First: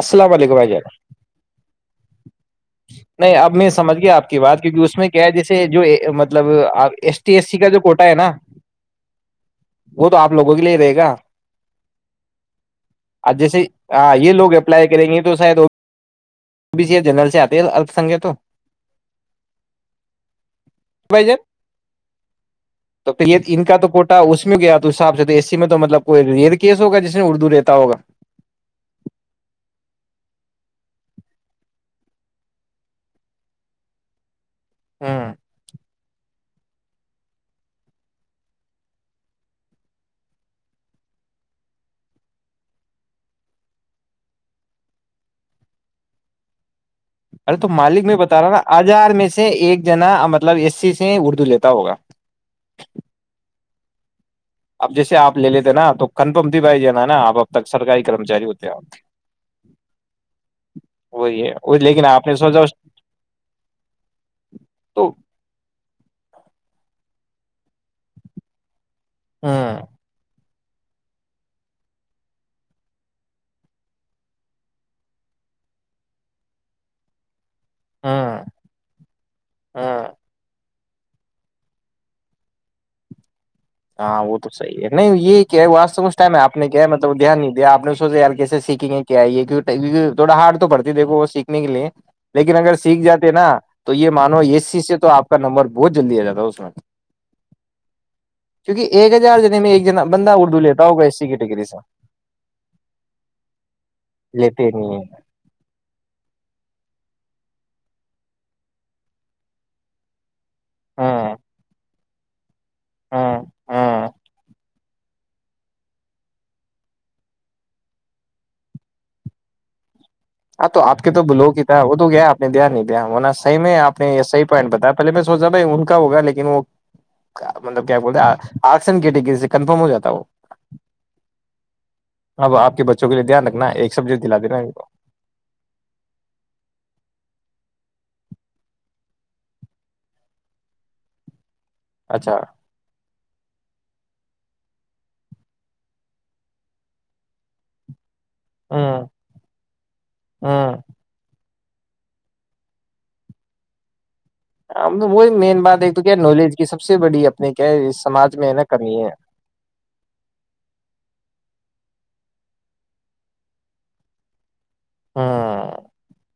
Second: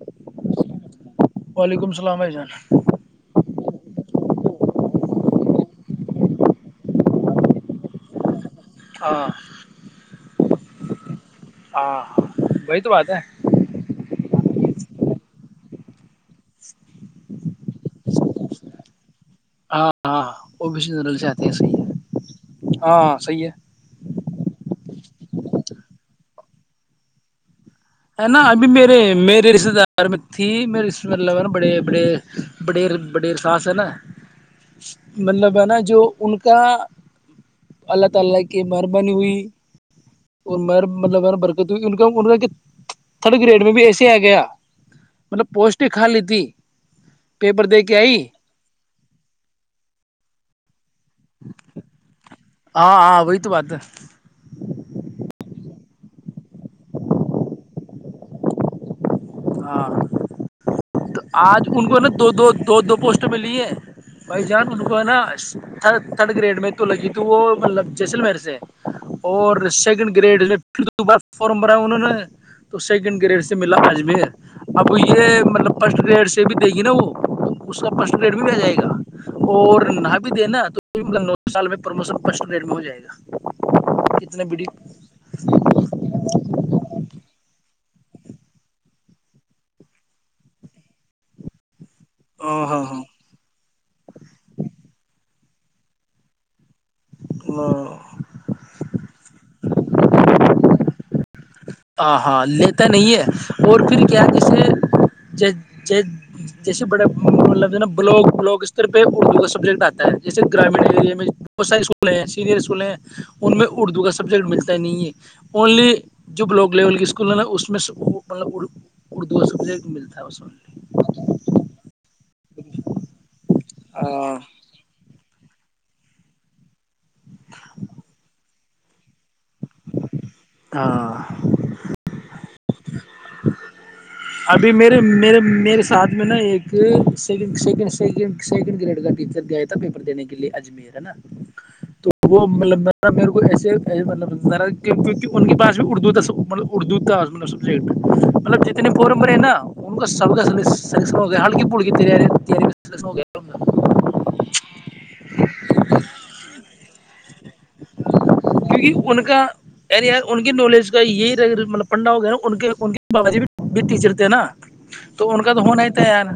السلام علیکم بائی ج اسلام جان نہیں ابمی [unintelligible] سمجھ گیا آپ کی بات کیک اس میں کیا ہے جیسے جو مطلب ایس ٹی ایس سی کا جو کوٹا ہے نا ہاں [unintelligible] ہوگلیرے گ ہاں وہی تو بات ہے آ جیسے ہاں یہ لوگ ہے اپلائی کریں گے تو شاید او ا س جنرل سے آتا تل اپسنکھ تو ہو ہاں ہاں وہ بھی بھائی جان سےتے ہیں سحیح ہے ہاں سحیح ہے صاحب تو اسی میں توطل کوئی ریئ کیس ہوگا جس میں اردو رہتا ہوگا ہے نا ابھی میرے میرے رشتے دار دارمک تھی میرریشت لن بڑےڑ بڑےیرساس ہیں ہوں مطلب ہے نا جو ان کا [unintelligible] کا اللہ تعالی کی مہربانی ہوئی اور م مطلب برکت ہوئی ان کا ان کا تھرڈ گریڈ میں بھی ایسے آ گیا مطلب پوسٹ ہی کھا لی تھی ارے تو مالک میں بتا رہا ہوں نا آزار میں سے ایک جنام مطلب اسی سے ہی اردو لیتا ہوگا ہاں ہاں وہی تو بات ہے اب جیسے آپ لے لیتے نا تو کنفرم ت بھائی ج نا نا آپ اب تک سرکاری کرمچاری ہوتے ہیں ہاں تو وہی ہے آج وہ، ان کو لیکن نا آپ دو نے دو سوچا اس دو دو پوسٹوں میں لی ہیں بھائی جان ان کو تو ہے نا تھر تھرڈ گریڈ میں تو لگی تو وہ مطلب جیسلمیر سے اور ہوں سیکنڈ گریڈ دو بار فارم بھرا انہوں نے تو سیکنڈ گریڈ سے ملا آج بھی اب یہ مطلب فسٹ گریڈ سے بھی دے گی نا وہ اس کا فسٹ پلیٹ ہوں بھی آ جائے گا اور ہوں نہا بھی دے نا تو [unintelligible] ہاں وہ کتنا تو بڑی صحی ہے نہیں یہی کیا ہے وہاس تو اس ٹائم ہے آپ نے کیا ہے مطلب دھیان نہیں دیا آپ نے سوچے یار کیسے سیکھیں گے کیائی یہ تھوڑا ہارڈ تو پڑتی ہے دیکھو وہ سیکھنے کے لیے لیکن ہاں اگر ہاں سیکھ جاتے نا تو یہ مانو اس چیز سے تو آپ اس نمبر بہت جلدی آ جاتا اس میں ہاں کیک ایک ہزار جنے میں ایک جنا بندہ اردو لیتا ہوگا اس سےے ہاں ہاں لیتا نہیں ہے اور پھر کیا لیتے نہیں ہے جیسے جیسے بڑے مطلب جو ہے نا بلاگ بلاگ استر پہ اردو کا سبجیکٹ آتا ہے جیسے گامین اییریا میں ہاں بہت ساری اسک اسول سینئر اسکول ہیں ہاں ان میں ہاں اردو کا سبجیکٹ ملتا ہی نہیں ہے اونلی جب ب لوک لیول کے اسکول ہیں نا اس میں سے مطلب اردو کا سبجیکٹ ملتا ہے اس ہاں میں تو آپ کے تو بلو کی تھا وہ تو گیا آپ نے دیا نہیںیا وہنا صح میں آپ نے یہ صحی پوائنٹ بتایا پہے میں سوچا ب ان کا ہوگا لیکن وہ مطلب کیا بولتے آسن گٹ گ سے کنفرم ہو جاتا وہ [unintelligible] اب آپ کے بچوں کےے دھیان رکھنا ہے ایک سبجیکٹ دلا دینا ابھی ان کو میرے میرے میرے ساتھ میں نا ایک second second second second grade کا ٹیچر گیا تھا پیپر دینے کے لیے اجمیر ہے نا تو اچھا وہ مطلبا میرے کوئی ایسے مطلب ذرا کیونکہ ان کے پاس بھی اردو کا مطلب اردو کا مطلب سبجیکٹ نی ہ پمے ہے نا ان کا سب ہ پڑ گیو گ وہی مین بات ایک تو کیا نالج کی سب سے بڑی اپنے کیا ہے سماج میں ہے نا کمی کیونکہ ہے ان کا یعنی یار ان کی نالج کا یہی مطلب پنڈا ہو گیا نا ان کے ان کے بابا جی بھی [unintelligible] تو ان کا تو ہونا ہی تھا یار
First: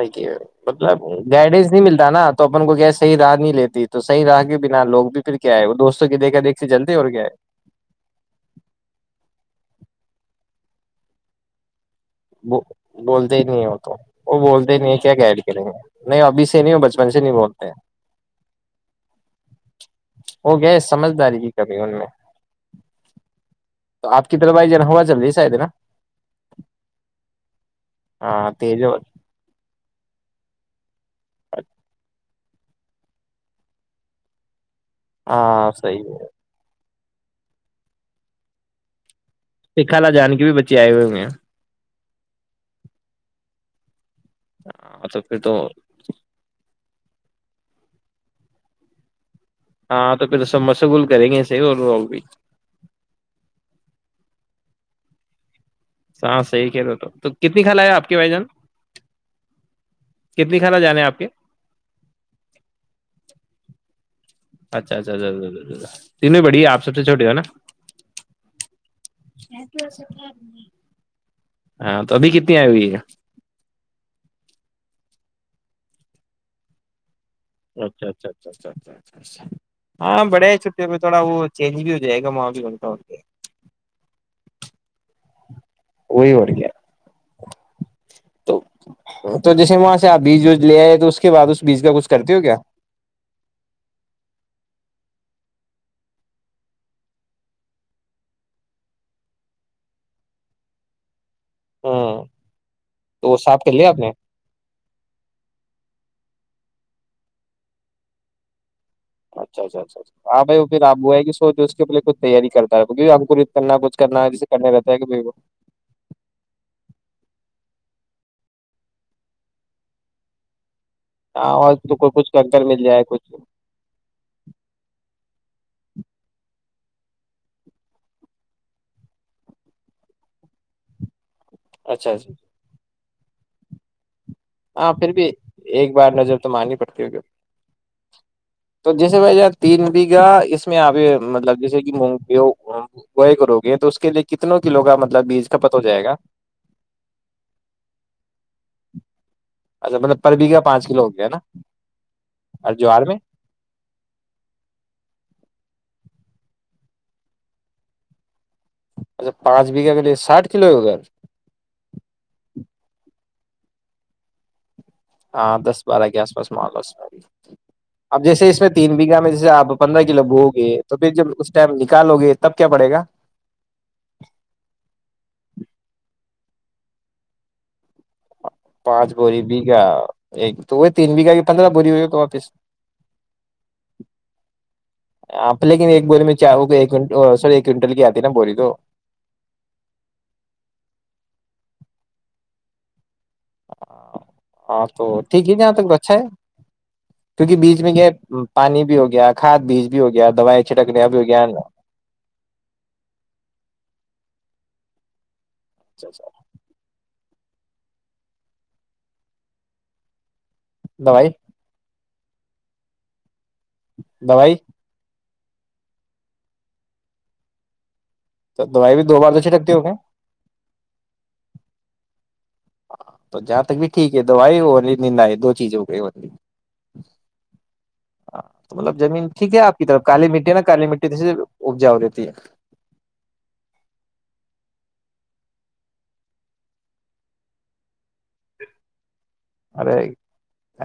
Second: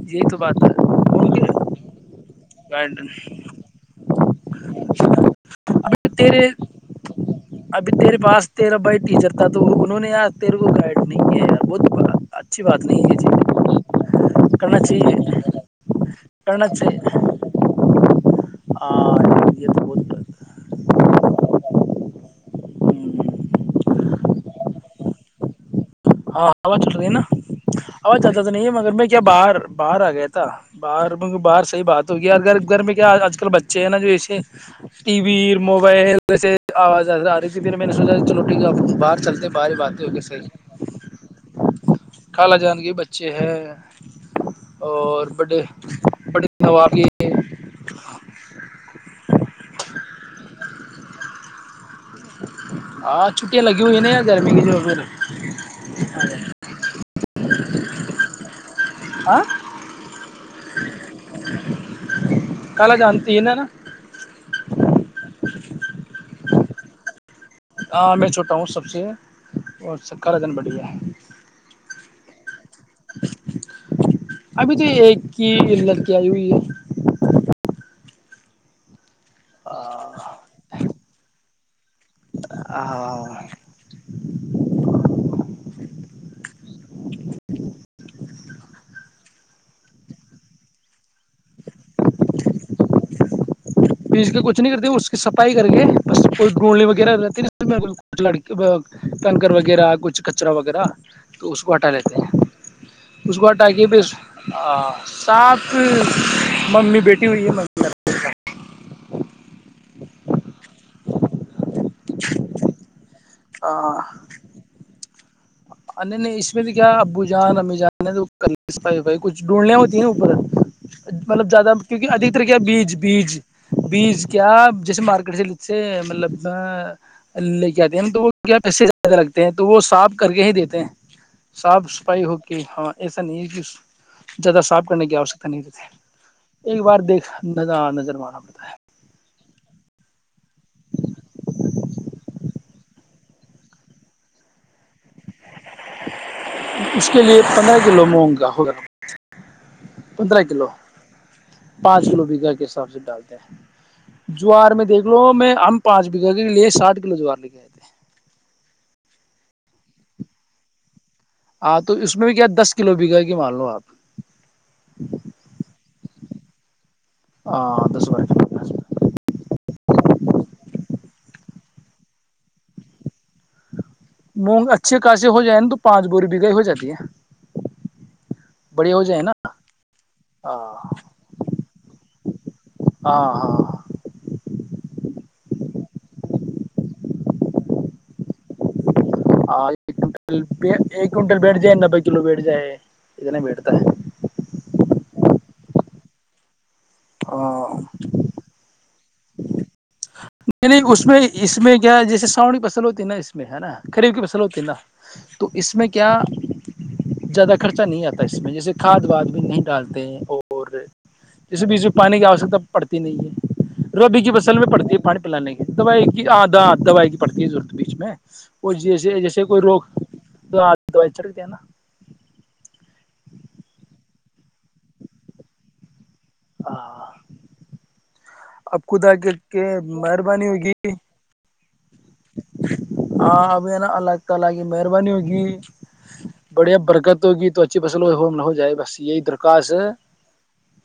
ہی یہی تو بات مطلب ہے گائیڈینس نہیں ملتا نا تو اپن کو کیا ہے صحی راہ نہیں لیتی تو صحی راہ کے بنا لوگ بھی پھر کیا ہےئے وہ ابھی دوستوں کے دیکھا تیرے دیکھتے جلتے اور کیا ہے ابھی تیرے پاس تیرا بھائی ٹیچر تھا تو نے تیر کو گائڈ نہیں ب بولتے ہی نہیں وہ تو وہ بولتے ہی کرنا نہیں کیا کیڈ چاہیے کریں گے نہیں ابھی سے کرنا نہیں بچپن چاہیے سے نہیں بولتے ہاں یہ تو بہت وہ گئے سمجھداری کی کبھی تو آپ کی طرف بئی جن ہوا چل رہی ہے شاید نا ہاںاز چ رہ نا آواز جاتتا تو ہاں نہیں ہے تیز مگر ہوا- میں کیا باہر باہر آ گیا تھا باہر بر صحی بات ہوئی یار گھر گھر میں کیا آج کل بچے ہیں نا جو ایسے ٹی وی ہاں صحیح موبائل ہے جسے آاز آ رہیھی پھر میں نے سوچا چلوٹھیک آپ کو باہ چلتے بارے باتیں ہوگ سیح کیا آئے ہوئے میں کالا جان کے بچے ہیں ہاں تو اور پھر تو بڑے بڑی سوار بھی ہاں تو پھر سب مشغول کریں گے سے اور بھی ہاں چھٹیں لگی ہوئی ہے ن ا جار م پے ساں صحی کہ تو کتنی خلا ہے آپ کے بھائی جان ہ کتنی خالہ جان ہے آپ کے کال جانتی ہے نا نا اچھا اچھا تینو بڑی ہے آ سب سے چھوٹیے ہو نا ہاں میں چھوٹا ہوں سب اس سے اور س کارا دن بڑھیا ابھیت آ ہے ابھی تو ایک کی لڑکی آئی ہوئی ہے اچھا اچھا اچھ اچا اچا چ ہاں بڑے ہے چھٹی پ تھوڑا وہ چلی بھی جائے گا وہاں بھی بتا ہوتے وہئیو کے [unintelligible] تو جیسے وہاں سے آپ بیج وج لے آئے تو اس کے بعد اس بیج کا کچھ ک کرتی ہو کیا پیس کے کچھ نہیں کرتے اس کی صفائی کر کے بس کوئی گھولی وغیرہتیچ لکی کنکر وغیرہ کچھ کچرا وغیرہ تو اس کو ہٹا ہاں لیتے ہیں تو اس وہ کو صاف ہٹا کر کے لیا آپ پھر نے سات ممی بیٹی ہوئی ہے م اچھا اچھا اچھا ہاں بھائی وہ پھر آبو ہے کہ س کےے کچ تیاری کرتا ہے کرنا کچھ کرنا جسے کرنے رہ تگ بو ار نہیں نہیں اس میں تو کیا ابو جان امی جان ہے تو پائیھائی کچھ ڈھونڈیاں ہوتی ہیں اوپر مطلب ہاں زیادہ اور تو کو کیونکہ کچھ ادک طرح کر کیا کر مل بیج جائے کچھ بیج بیج کیا جیسے مارکیٹ سے سے مطلب لے کے آتے ہیں تو وہ کیا پے زیادہ لگتے ہیں تو وہ صاف کر کے ہی دیتے تے صاف اچھا صفائی اچھا ہوک ہاں ایسا نہیں ہے زیادہ صاف ہاں کرنے پھر کی بھی آوشکتا نہیں ایک بار نظر تو رہتے مارنی ایک بار پڑتی ہوگی دیکھ نظ نظر ارا تو جیسے بھائی یار تین بیگھا اس میں آپ مطلب جیسے کہ مون گوئے کرو گے تو اس کے لیے کتنا کلو کا مطلب بیج کھپت ہو جائے گا اس کے لیے پندرہ کلو مونگا ہوگا اچھا مطلب پر پندرہ بیگھا کلو پانچ ہو گیا نا پانچ کلو بیگہ کے اور حساب سے جوار میں ڈالتے ہیں جوار میں دیکھ لو میں ہم پانچ بیگھہ کے لیے ساٹھ کلو جوار لے کے آئے تھے اچھا پانچ بیگا کے لیے ساٹھ کلو ہو گاھر ہاں تو اس میں بھی کیا دس کلو بگا کے مان لو آپ ہاں دس بارہ کے آس پاس م [unintelligible] ہاں دس اب بارہ جیسے اس میں کلو تین بیھہ میں جیسے آپ پندرہ ک لو بو گے تو پھر جب ٹائم نکالو گے تب کیا پڑے گا مونگ اچھے خاص ہو جائے نا تو پانچ بور بگائی ہو جاتی ہے بڑھیا ہو پانچ جائے نا بوری بیگا ایک تو وہ ہاں تین بیگا کہ پندرہ بور ہو تو واپس ہاں آپ لیکن ایک بوری میں چاہ سوری ایک کنٹل کی آتی ہے نا بوری تو ہاں ایک ایک کنٹل بیٹ جائے نبے کلو بیٹ جائے بیٹھتا ہے ہاں تو ٹھیک ہے جاں تک تو اچھا ہے کیونکہ ہاں بیچ میں کیا پانی بھی ہوگی نہیں نہیں اس بھی میں ہو گیا اس میں کیا جیسے ساونی فصل ہوتی ہے نا اس میں ہے نا خریب کی فصل ہوتی نا [unintelligible] تو اس میں کیا زیادہ خرچہ نہیں آتا اس میں جیسے کھاد واد بھی نہیں ڈالتے ہیں اور دوائی [unintelligible] پانی کی آوشکتا پڑتی نہیں ہے روبی کی دوائی فصل میں پڑتی ہے پانی پلان کے دوائی کی دوائی کی پڑتی ہے رورت بیچ میں تو اور دوائی بھی جیسے دو بار تو جیسے کوئی چھٹکتے روگ ہو گئے دوائی چڑتے ہیں نا تو جہاں تک بھی ٹھیک ہے دوائی اور نا ہے دو چیز ہو گئی ہاں ہاں تو اب مطلب خود آگ زمین ٹھیک ہے کے آپ کی طرف کالی مہربانی مٹی نا ہوگی کالی مٹی سے اپجاؤ رہتی ہے ہاں اب ہے نا الگ تگ مہربانی ہوگی بڑھیا برکت ہوگی تو اچھی بس چلو ہو ہم نہ ہو جائے بس یہی درخواست ہے ارے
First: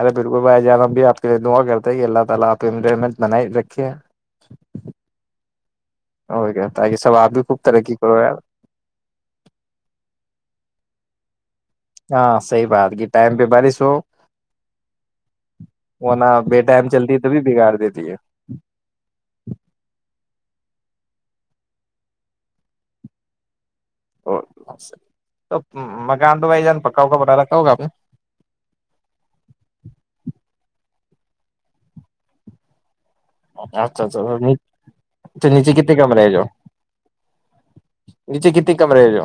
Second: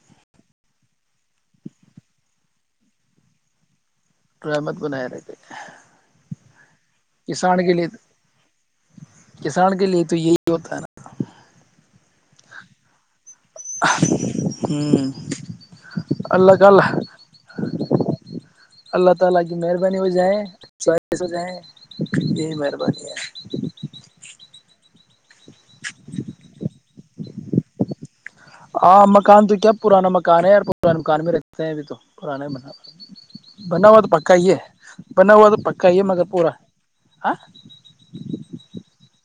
ارے بالکل بھائی جان ہم دعا کرتا ہے یہ اللہ تعالی اپ پہ رحمت بنائے رکھے ہیں رحمت بنائے رکھے اور کیا تاکہ سب آپ بھی خوب کسان کے لیے ترقی کرو یار کسان کے لیے تو یہی ہوتا ہے نا [unintelligible] ہاں سی بات گی ٹائم پہ بارش ہو ہ ور نہ اللہ بے کا ائم اللہ چلتی ہے تبھی بگاڑ دیتی ہے اللہ تعالی کی مہربانی ہو جائےیں ہو جائیں یہی مہربانی ہے تو مکان تو بھائی جان پکا ہوگا بنا رکھا ہوگا آپ نے ہاں مکان تو کیا پرانا مکان ہے پرانے مکان میں رہتے ہیں ابھی تو پرانا مان اچھا اچھا تو ہوا نیچے پکا کتنے ہی کمرے مگر ہے جو پورا ہاں نیچے کتنی کمرے ہے جو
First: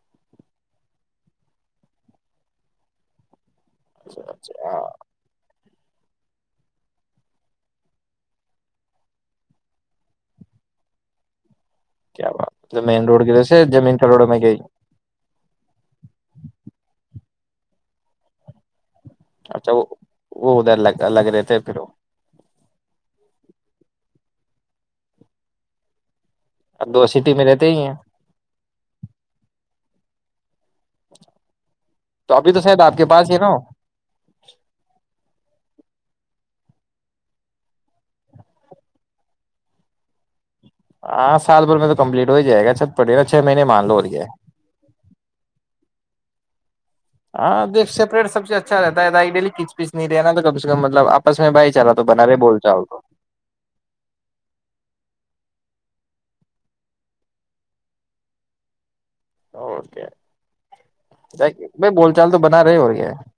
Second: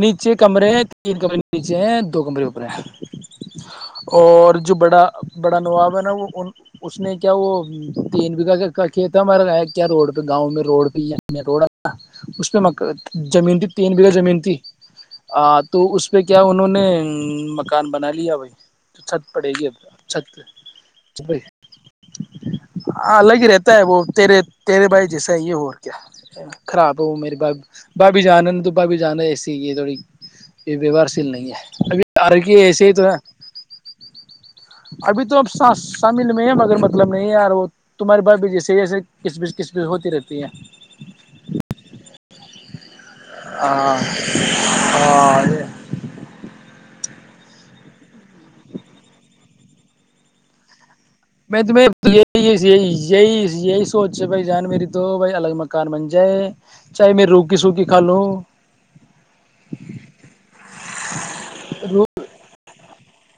نیچے کمرے تین کمرے نیچے ہیں دو کمرے اوپرے ہیں اور جو اچھا بڑا بڑا نواب بنا وہ اس نے کیا وہ تین بیگہ کھی تھا ہمارا کیا روڈ پہ گاؤں میں روڈ پہ رو کیا اس میں بات مین روڈ کی وجہ زمین سے بھی تین بیگہ کروڑوں زمین میں تھی گئی ہ تو اس پہ کیا انہوں نے مکان بنا لیا بھائی چھت پڑے گی اچھا وہ وہ ادھر لگ لگ رہے تھے پھر ہاں اللہ کی رحمت وہ تیرے تیرے بھائی جیسا ہے یہ ہو اور کیا اب خراب دو ہو سٹی میری میں رہتے ہی ہیں بابھی جان ہے تو بھابھی جان ایسی یہ تھوڑی یہ ووہار شیل نہیں ہے ابھی تو آرک شاید ایسے ہی آپ کے تو ہے پاس نا ہو ابھی تو اب سس شامل میں ہے مگر مطلب نہیں یار وہ تمہاری بائی بھی جیسے ہی جسے کس بیچ کس بیچ ہوتی رہتی ہے ہاں سال بھر میں تو کمپلیٹ ہو ہی جائے گا چت پڑے گا چھ مہینے مان لو اور کیا ہے اور ہاں دیکھ سیپریٹ سب چیز اچھا رہتا ہے ڈیلی کچ پچ نہیں رہے نا تو کم سے کم مطلب آپس میں بھائی تمہیں چارہ تو بنا رہے یہی بول یہ چال تو یہی یہی سوچ بھائی جان میری تو بھائی الگ مک منجے چاہے میں روح کی سوکھی کھا لو کیا بھائی رو بول چال تو بنا رہے ہو رہ گ [unintelligible]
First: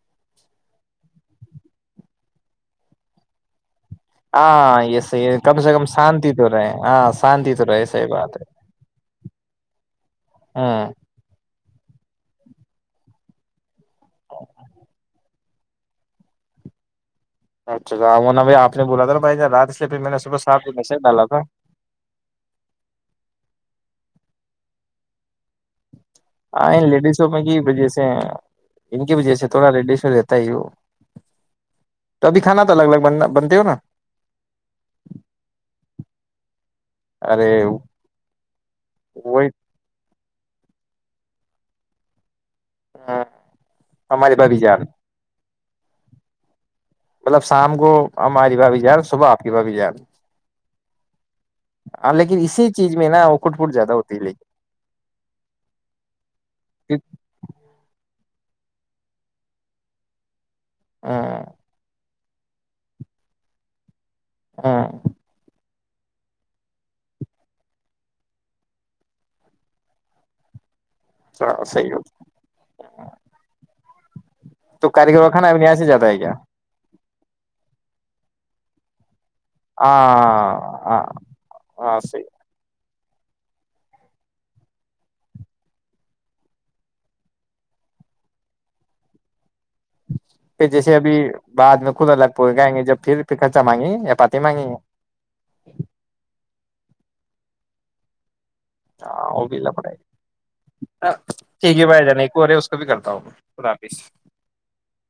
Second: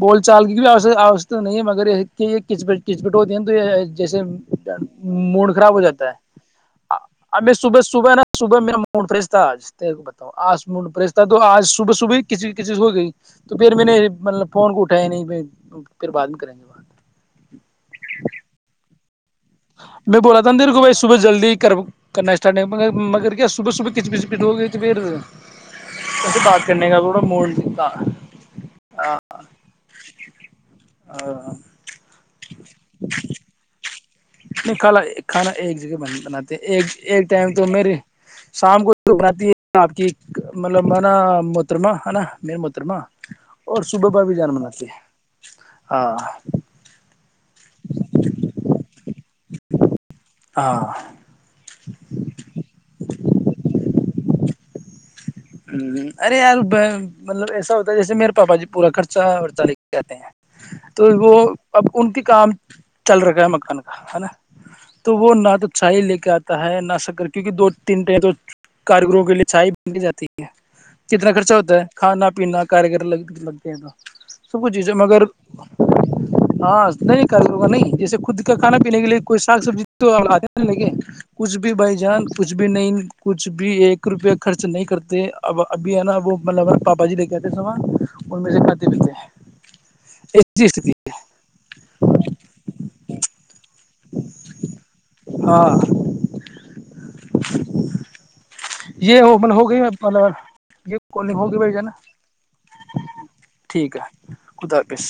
بول چال کی بھی آتا نہیں ہے مگر یہ کچٹ کچپٹ ہوتی ہے تو یہ جیسے ہاں یہ صحیح ہے موڈ کم سے خراب ہو کم جاتا ہے شانتی تو رہے ہاں ابھی میں شانتی تو صبح رہے صحیح صبح نا بات ہے صبح میرا موڈ فریش تھا آج تے کو بتاؤ آج موڈ ہوں فریش تھا تو آج صبح صبح کسی کسی ہو گئی تو پھر میں نے مطلب فون کو اٹا نہیں پھر بعد میں کریں گے بات اچھا بھائی آپ نے بولا تھا بھائی جان رات اس لیے پھر میں نے صبح بولا تھا سات دیر کو بائی میسج صبح ڈالا تھا جلدی کرنا اسٹارٹ نہیں مگر کیا صبح صبح کچ بج پیٹ ہوگئی پھر کیسے بات ہاں ان کرنے کا لیڈی تھوڑا شو کی وجہ سے ان کی موڈ وجہ سے تھوڑا رڈی شو رہتا ہی وہ تو ابھی کھانا تو الگ الگن بن ہوا نہیں کھالا کھانا ایک جگہ بناتے ایک ایک ارے ٹائم تو میر شام کو بناتی وہی ہے آپ کی مطلب مانا محترمہ ہے نا میرے محترما آ، اور صبح بابھی ہماری جان بھابھی بناتی ہے ہاں مطلب شام کو ہماری بھابی جان صبح ک بھابھی جان ہاں ہاں لیکن اسی چیز میں نا وہ کٹ پٹ زیادہ ہوتی ہے لیکن ہ ارے یار مطلب ایسا ہوتا ہے جیسے میر پاپا جی پورا خرچہ ورچہ لے کے جاتتے ہیں تو ہاں وہ اب ان کی کام چل رہےا ہے مکان ہے نا ہاں تو وہ نہ تو چائے لے کے آتا ہے ناسک کر کیوںکہ دو تین ٹائم کاریگروں کے لیے چائے بن جاتی ہے [inaudible] کتنا خرچہ تو ہوتا ہے صحیح ہو کھانا پینا کگر لگتے ہیں تو سب کچھ تو چیزیں مگر کاریگر کھانا اب یہاں سے جاتا ہے کیا ہاں نہیں کر ہوگا نہیں جیسے خود کا کھا پینے کے لیے تو کوئی ساگ سبزی تو آتے ہاں نا لگے ہاں کچھ بھی بھائی ہاں صحیح جان کچھ بھی نہیں کچھ بھی ایک روپیہ خرچ نہیں کرتا اب ابھی ہے نا وہ مطلب پاپا جی لے کےتے ساں ان میں سے کاتے پ تھتے پھر جیسے ابھی بعد میں خود الگ پائیں گے جب پھر پھر خرچہ مانگیں گ نہیں یہپاتی مگی ہے ہاں [inaudible] یہ ہاں وہ مطلب بھی ہوگئی اللہ پڑے یہ گا کالنگ ہوگئی بھائی ج ٹھیک ہے نا جان ایک اور ہے اس کو بھی کرتا ہوں میں۔ خدا ٹھیک حافظ ہے خدا حافظ